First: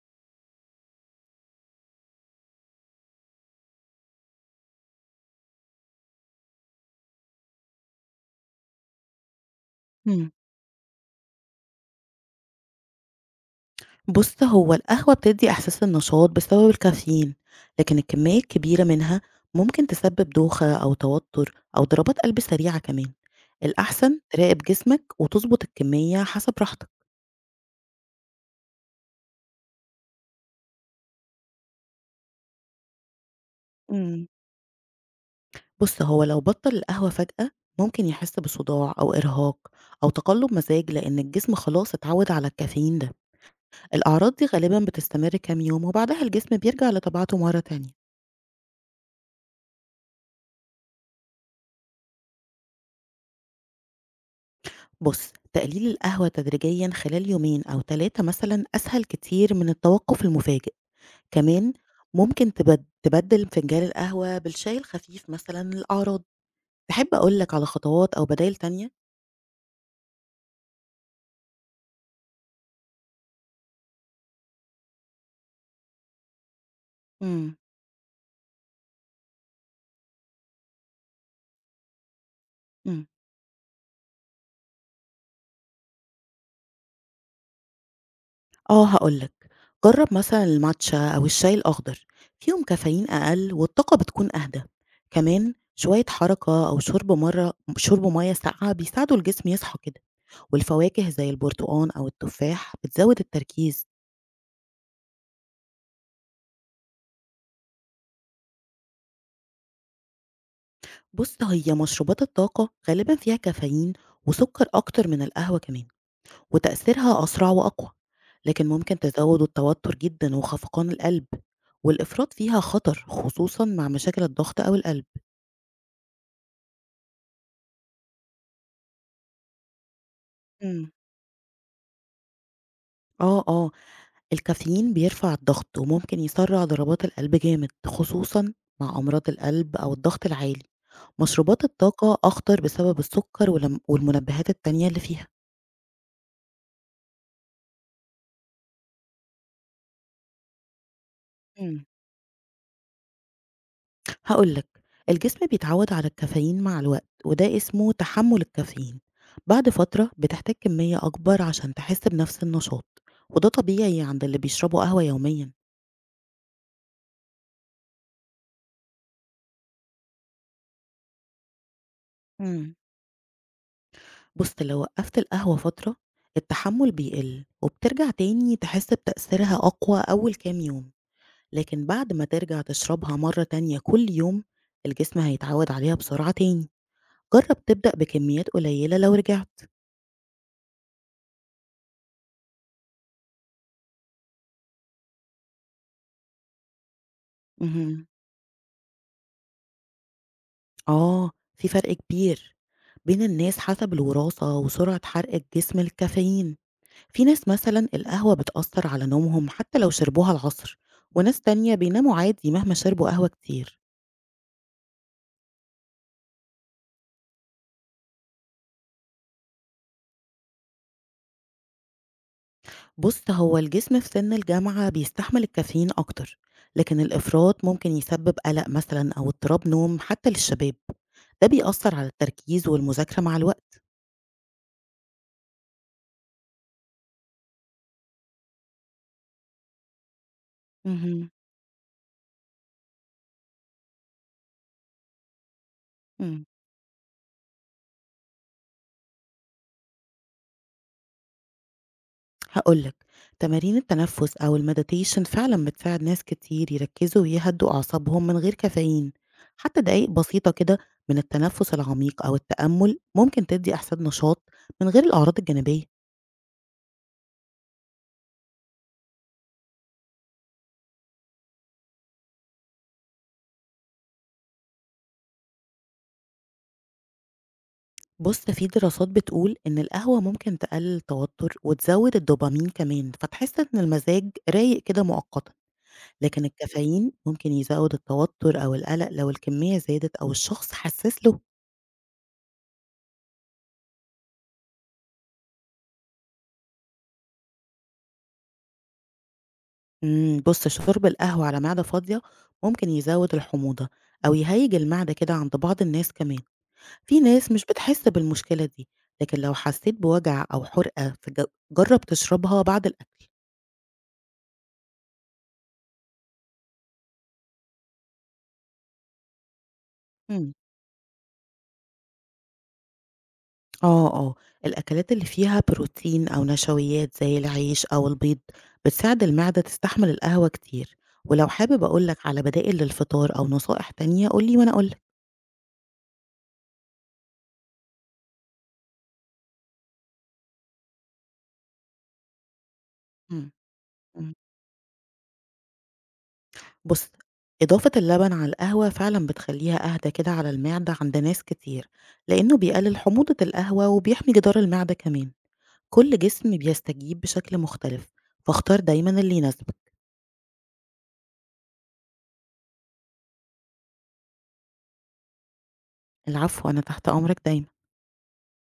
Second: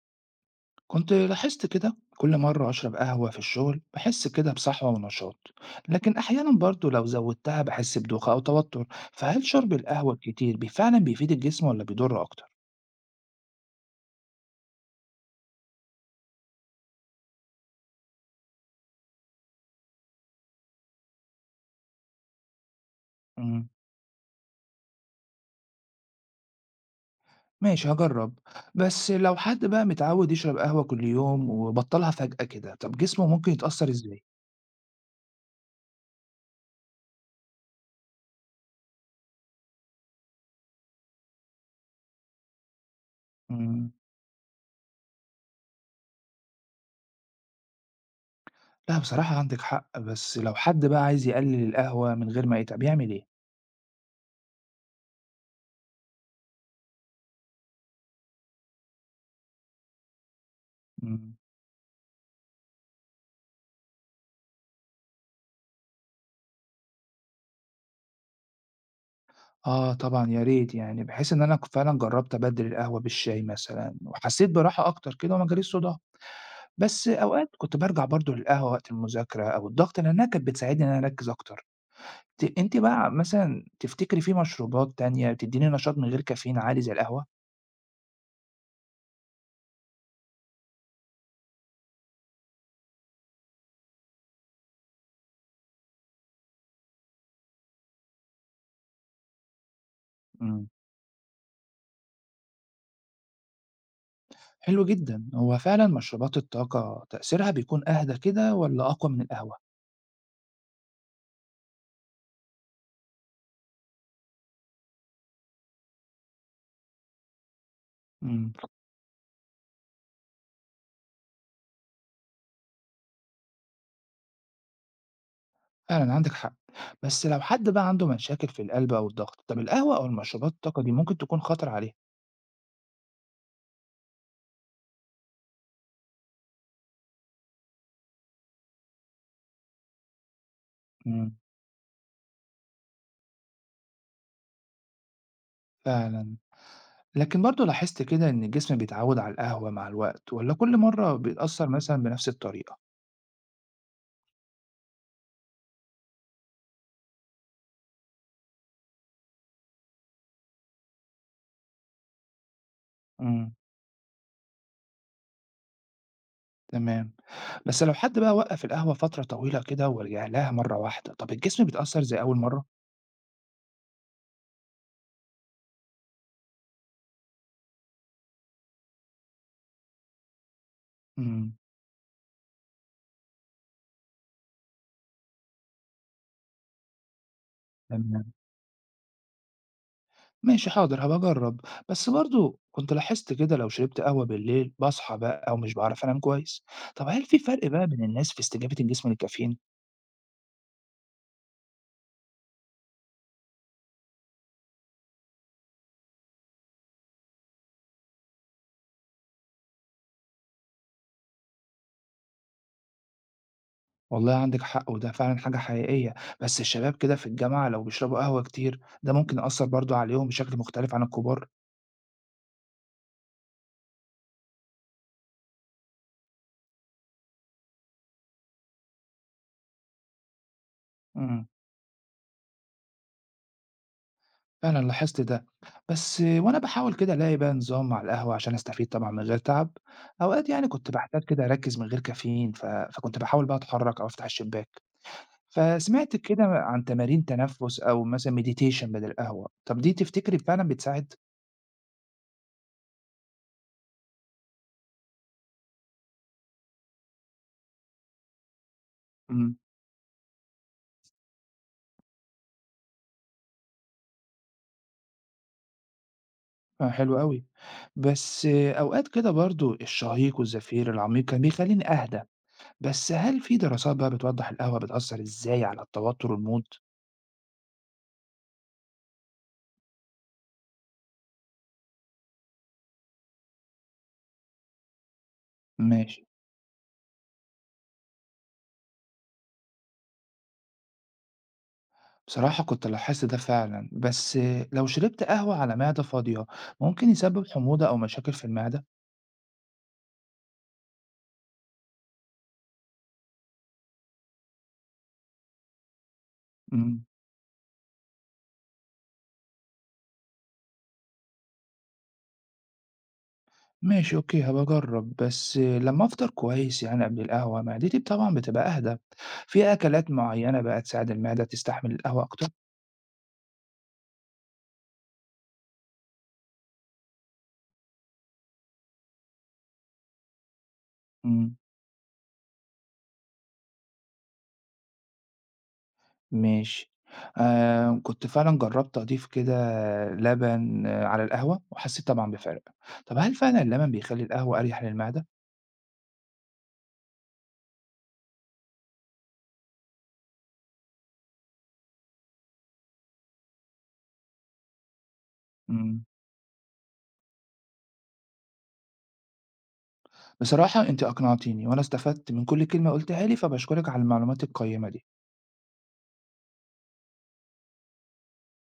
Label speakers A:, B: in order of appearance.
A: كنت لاحظت كده كل مرة أشرب قهوة في الشغل بحس كده بصحوة ونشاط لكن أحيانا برضو لو زودتها بحس بدوخة أو توتر فهل شرب القهوة
B: إمم.
A: الكتير فعلا بيفيد الجسم ولا بيضر أكتر؟
B: بُص، هو القهوة بتدّي إحساس النشاط بسبب الكافيين، لكن الكمية الكبيرة منها ممكن تسبب دوخة أو توتر أو ضربات قلب سريعة كمان.
A: مم.
B: الأحسن تراقب جسمك وتضبط الكمية حسب راحتك.
A: ماشي هجرب بس لو حد بقى متعود يشرب قهوة كل يوم وبطلها فجأة كده طب جسمه ممكن يتأثر إزاي؟
B: إمم. بُص، هو لو بطّل القهوة فجأة ممكن يحس بصداع أو إرهاق أو تقلُّب مزاج لإن الجسم خلاص اتعوّد على الكافيين ده.
A: مم.
B: الأعراض دي غالبًا بتستمر كام يوم وبعدها الجسم بيرجع لطبيعته مرّة تانية.
A: لا بصراحة عندك حق بس لو حد بقى عايز يقلل القهوة من غير ما يتعب يعمل إيه؟
B: بُص، تقليل القهوة تدريجيًا خلال يومين أو 3 مثلًا أسهل كتير من التوقف المفاجئ،
A: مم.
B: كمان ممكن تبدِّل فنجان القهوة بالشاي الخفيف مثلًا للأعراض، تحب أقول لك على خطوات أو بدايل تانية؟
A: آه طبعًا يا ريت يعني، بحيث إن أنا فعلًا جرّبت أبدِّل القهوة بالشاي مثلًا وحسّيت براحة أكتر كده وما جاليش صداع، بس أوقات
B: إمم،
A: كنت بارجع برضه للقهوة وقت المذاكرة أو الضغط لإنّها كانت بتساعدني إن أنا أركّز أكتر. أنتِ
B: إمم.
A: بقى مثلًا تفتكري في مشروبات تانية بتدّيني نشاط من غير كافيين عالي زي القهوة؟
B: آه، هاقول لك، جرّب مثلًا الماتشا أو الشاي الأخضر، فيهم كافيين أقل والطاقة بتكون أهدى، كمان شوية حركة أو شرب مَيّة ساقعة بيساعدوا الجسم يصحى كده،
A: إمم،
B: والفواكه زي البرتقان أو التفاح بتزود التركيز.
A: حلو جدًا، هو فعلًا مشروبات الطاقة تأثيرها بيكون أهدى كده والّا أقوى من القهوة؟
B: بُص، هي مشروبات الطاقة غالبًا فيها كافيين وسكر أكتر من القهوة كمان، وتأثيرها أسرع وأقوى،
A: إمم،
B: لكن ممكن تزود التوتر جدًا وخفقان القلب، والإفراط فيها خطر خصوصًا مع مشاكل الضغط أو القلب.
A: فعلًا عندِك حق، بس لو حد بقى عنده مشاكل في القلب أو الضغط، طَب القهوة أو المشروبات الطاقة دي
B: إمم،
A: ممكن تكون خطر عليه.
B: آه، آه، الكافيين بيرفع الضغط وممكن يسرع ضربات القلب جامد خصوصًا مع أمراض القلب أو الضغط العالي.
A: إمم.
B: مشروبات الطاقة أخطر بسبب السكر والمنبهات التانية اللي فيها.
A: فعلًا. لكن برضه لاحظت كده إن الجسم بيتعوّد على القهوة مع الوقت والّا كل مرّة بيتأثّر
B: إمم.
A: مثلًا بنفس الطريقة؟
B: هاقول لك، الجسم بيتعوّد على الكافيين مع الوقت، وده اسمه تحمُّل الكافيين. بعد فترة بتحتاج كمية أكبر عشان تحس بنفس النشاط، وده
A: إمم،
B: طبيعي عند اللي بيشربوا قهوة يوميًا.
A: تمام. بس لو حد بقى وقّف القهوة فترة طويلة كده ورجع لها مرّة واحدة، طَب الجسم بيتأثّر زي أول مرّة؟
B: امم. بُص، لو وقّفت القهوة فترة، التحمُّل بيقل، وبترجع تاني تحس بتأثيرها أقوى أول كام يوم،
A: إمم،
B: لكن بعد ما ترجع تشربها مرّة تانية كل يوم، الجسم هيتعوّد عليها بسرعة تاني. جرّب تبدأ
A: تمام.
B: بكميات قليلة لو رجعت.
A: ماشي حاضر هابقى أجرّب. بس برضه كنت لاحظت كده لو شربت قهوة بالليل باصحى بقى ومش باعرف أنام كويس. طَب هل في فرق بقى بين
B: اهم.
A: الناس في استجابة الجسم للكافيين؟
B: آه، في فرق كبير بين الناس حسب الوراثة وسرعة حرق الجسم للكافيين. في ناس مثلا القهوة بتأثر على نومهم حتى لو شربوها العصر، وناس تانية بيناموا عادي مهما شربوا قهوة كتير.
A: والله عندِك حق، وده فعلًا حاجة حقيقية، بس الشباب كده في الجامعة لو بيشربوا قهوة كتير، ده ممكن يأثّر برضه عليهم بشكل مختلف عن الكبار.
B: بص، هو الجسم في سن الجامعة بيستحمل الكافيين أكتر، لكن الإفراط ممكن يسبب قلق مثلا أو اضطراب نوم حتى للشباب.
A: إمم،
B: ده بيأثر على التركيز والمذاكرة مع الوقت.
A: فعلًا لاحظت ده، بس وأنا باحاول كده ألاقي بقى نظام مع القهوة عشان أستفيد طبعًا من غير تعب، أوقات يعني كنت باحتاج
B: مهم.
A: كده أركّز من غير كافيين، فكنت باحاول بقى أتحرّك أو أفتح الشباك. فسمعت كده
B: مم.
A: عن تمارين تنفُّس أو مثلًا meditation بدل القهوة، طَب دي تفتكري فعلًا بتساعد؟
B: هاقول لك، تمارين التنفس أو الmeditation فعلًا بتساعد ناس كتير يركزوا ويهدّوا أعصابهم من غير كافيين،
A: إمم.
B: حتى دقايق بسيطة كده من التنفس العميق أو التأمل ممكن تدّي إحساس نشاط من غير الأعراض الجانبية.
A: آه، حلو أوي. بس أوقات كده برضه الشهيق والزفير العميق كان بيخلّيني أهدى، بس هل في دراسات بقى بتوضّح القهوة بتأثّر إزاي على التوتر والمود؟
B: بُص، في دراسات بتقول إن القهوة ممكن تقلل التوتر وتزود الدوبامين كمان، فتحس إن المزاج رايق كده مؤقتًا،
A: ماشي.
B: لكن الكافيين ممكن يزوّد التوتر أو القلق لو الكمية زادت أو الشخص حسّس له.
A: بصراحة كنت لاحظت ده فعلًا، بس لو شربت قهوة على معدة فاضية ممكن يسبب حموضة أو مشاكل في المعدة؟
B: بُص، شرب القهوة على معدة فاضية ممكن يزوّد الحموضة أو يهيّج المعدة كده عند بعض الناس كمان،
A: إمم.
B: في ناس مش بتحس بالمشكلة دي، لكن لو حسيت بوجع أو حُرقة في جرّب تشربها بعد الأكل.
A: ماشي أوكي هابقى أجرّب، بس لمّا أفطر كويس يعني قبل القهوة معدتي طبعًا بتبقى أهدى. في أكلات
B: إمم،
A: معيّنة بقى تساعد المعدة تستحمل القهوة أكتر؟
B: آه، آه، الأكلات اللي فيها بروتين أو نشويات زي العيش أو البيض بتساعد المعدة تستحمل القهوة كتير، ولو
A: إمم.
B: حابب أقول لك على بدائل للفطار أو نصائح تانية قُل لي وأنا أقول لك.
A: ماشي. كنت فعلًا جرّبت أضيف كده لبن على القهوة وحسّيت طبعًا بفَرْق. طَب هل
B: إمم،
A: فعلًا اللبن بيخلّي
B: إمم.
A: القهوة أريح للمعدة؟
B: بُص، إضافة اللبن على القهوة فعلًا بتخلّيها أهدى كده على المعدة عند ناس كتير، لإنه بيقلل حموضة القهوة وبيحمي جدار المعدة كمان.
A: إمم.
B: كل جسم بيستجيب بشكل مختلف، فاختار دايمًا اللي يناسبك.
A: بصراحة أنتِ أقنعتيني وأنا استفدت من كل كلمة قُلتيها لي، فباشكرِك على المعلومات القيّمة دي.
B: العفو، أنا تحت أمرك دايمًا.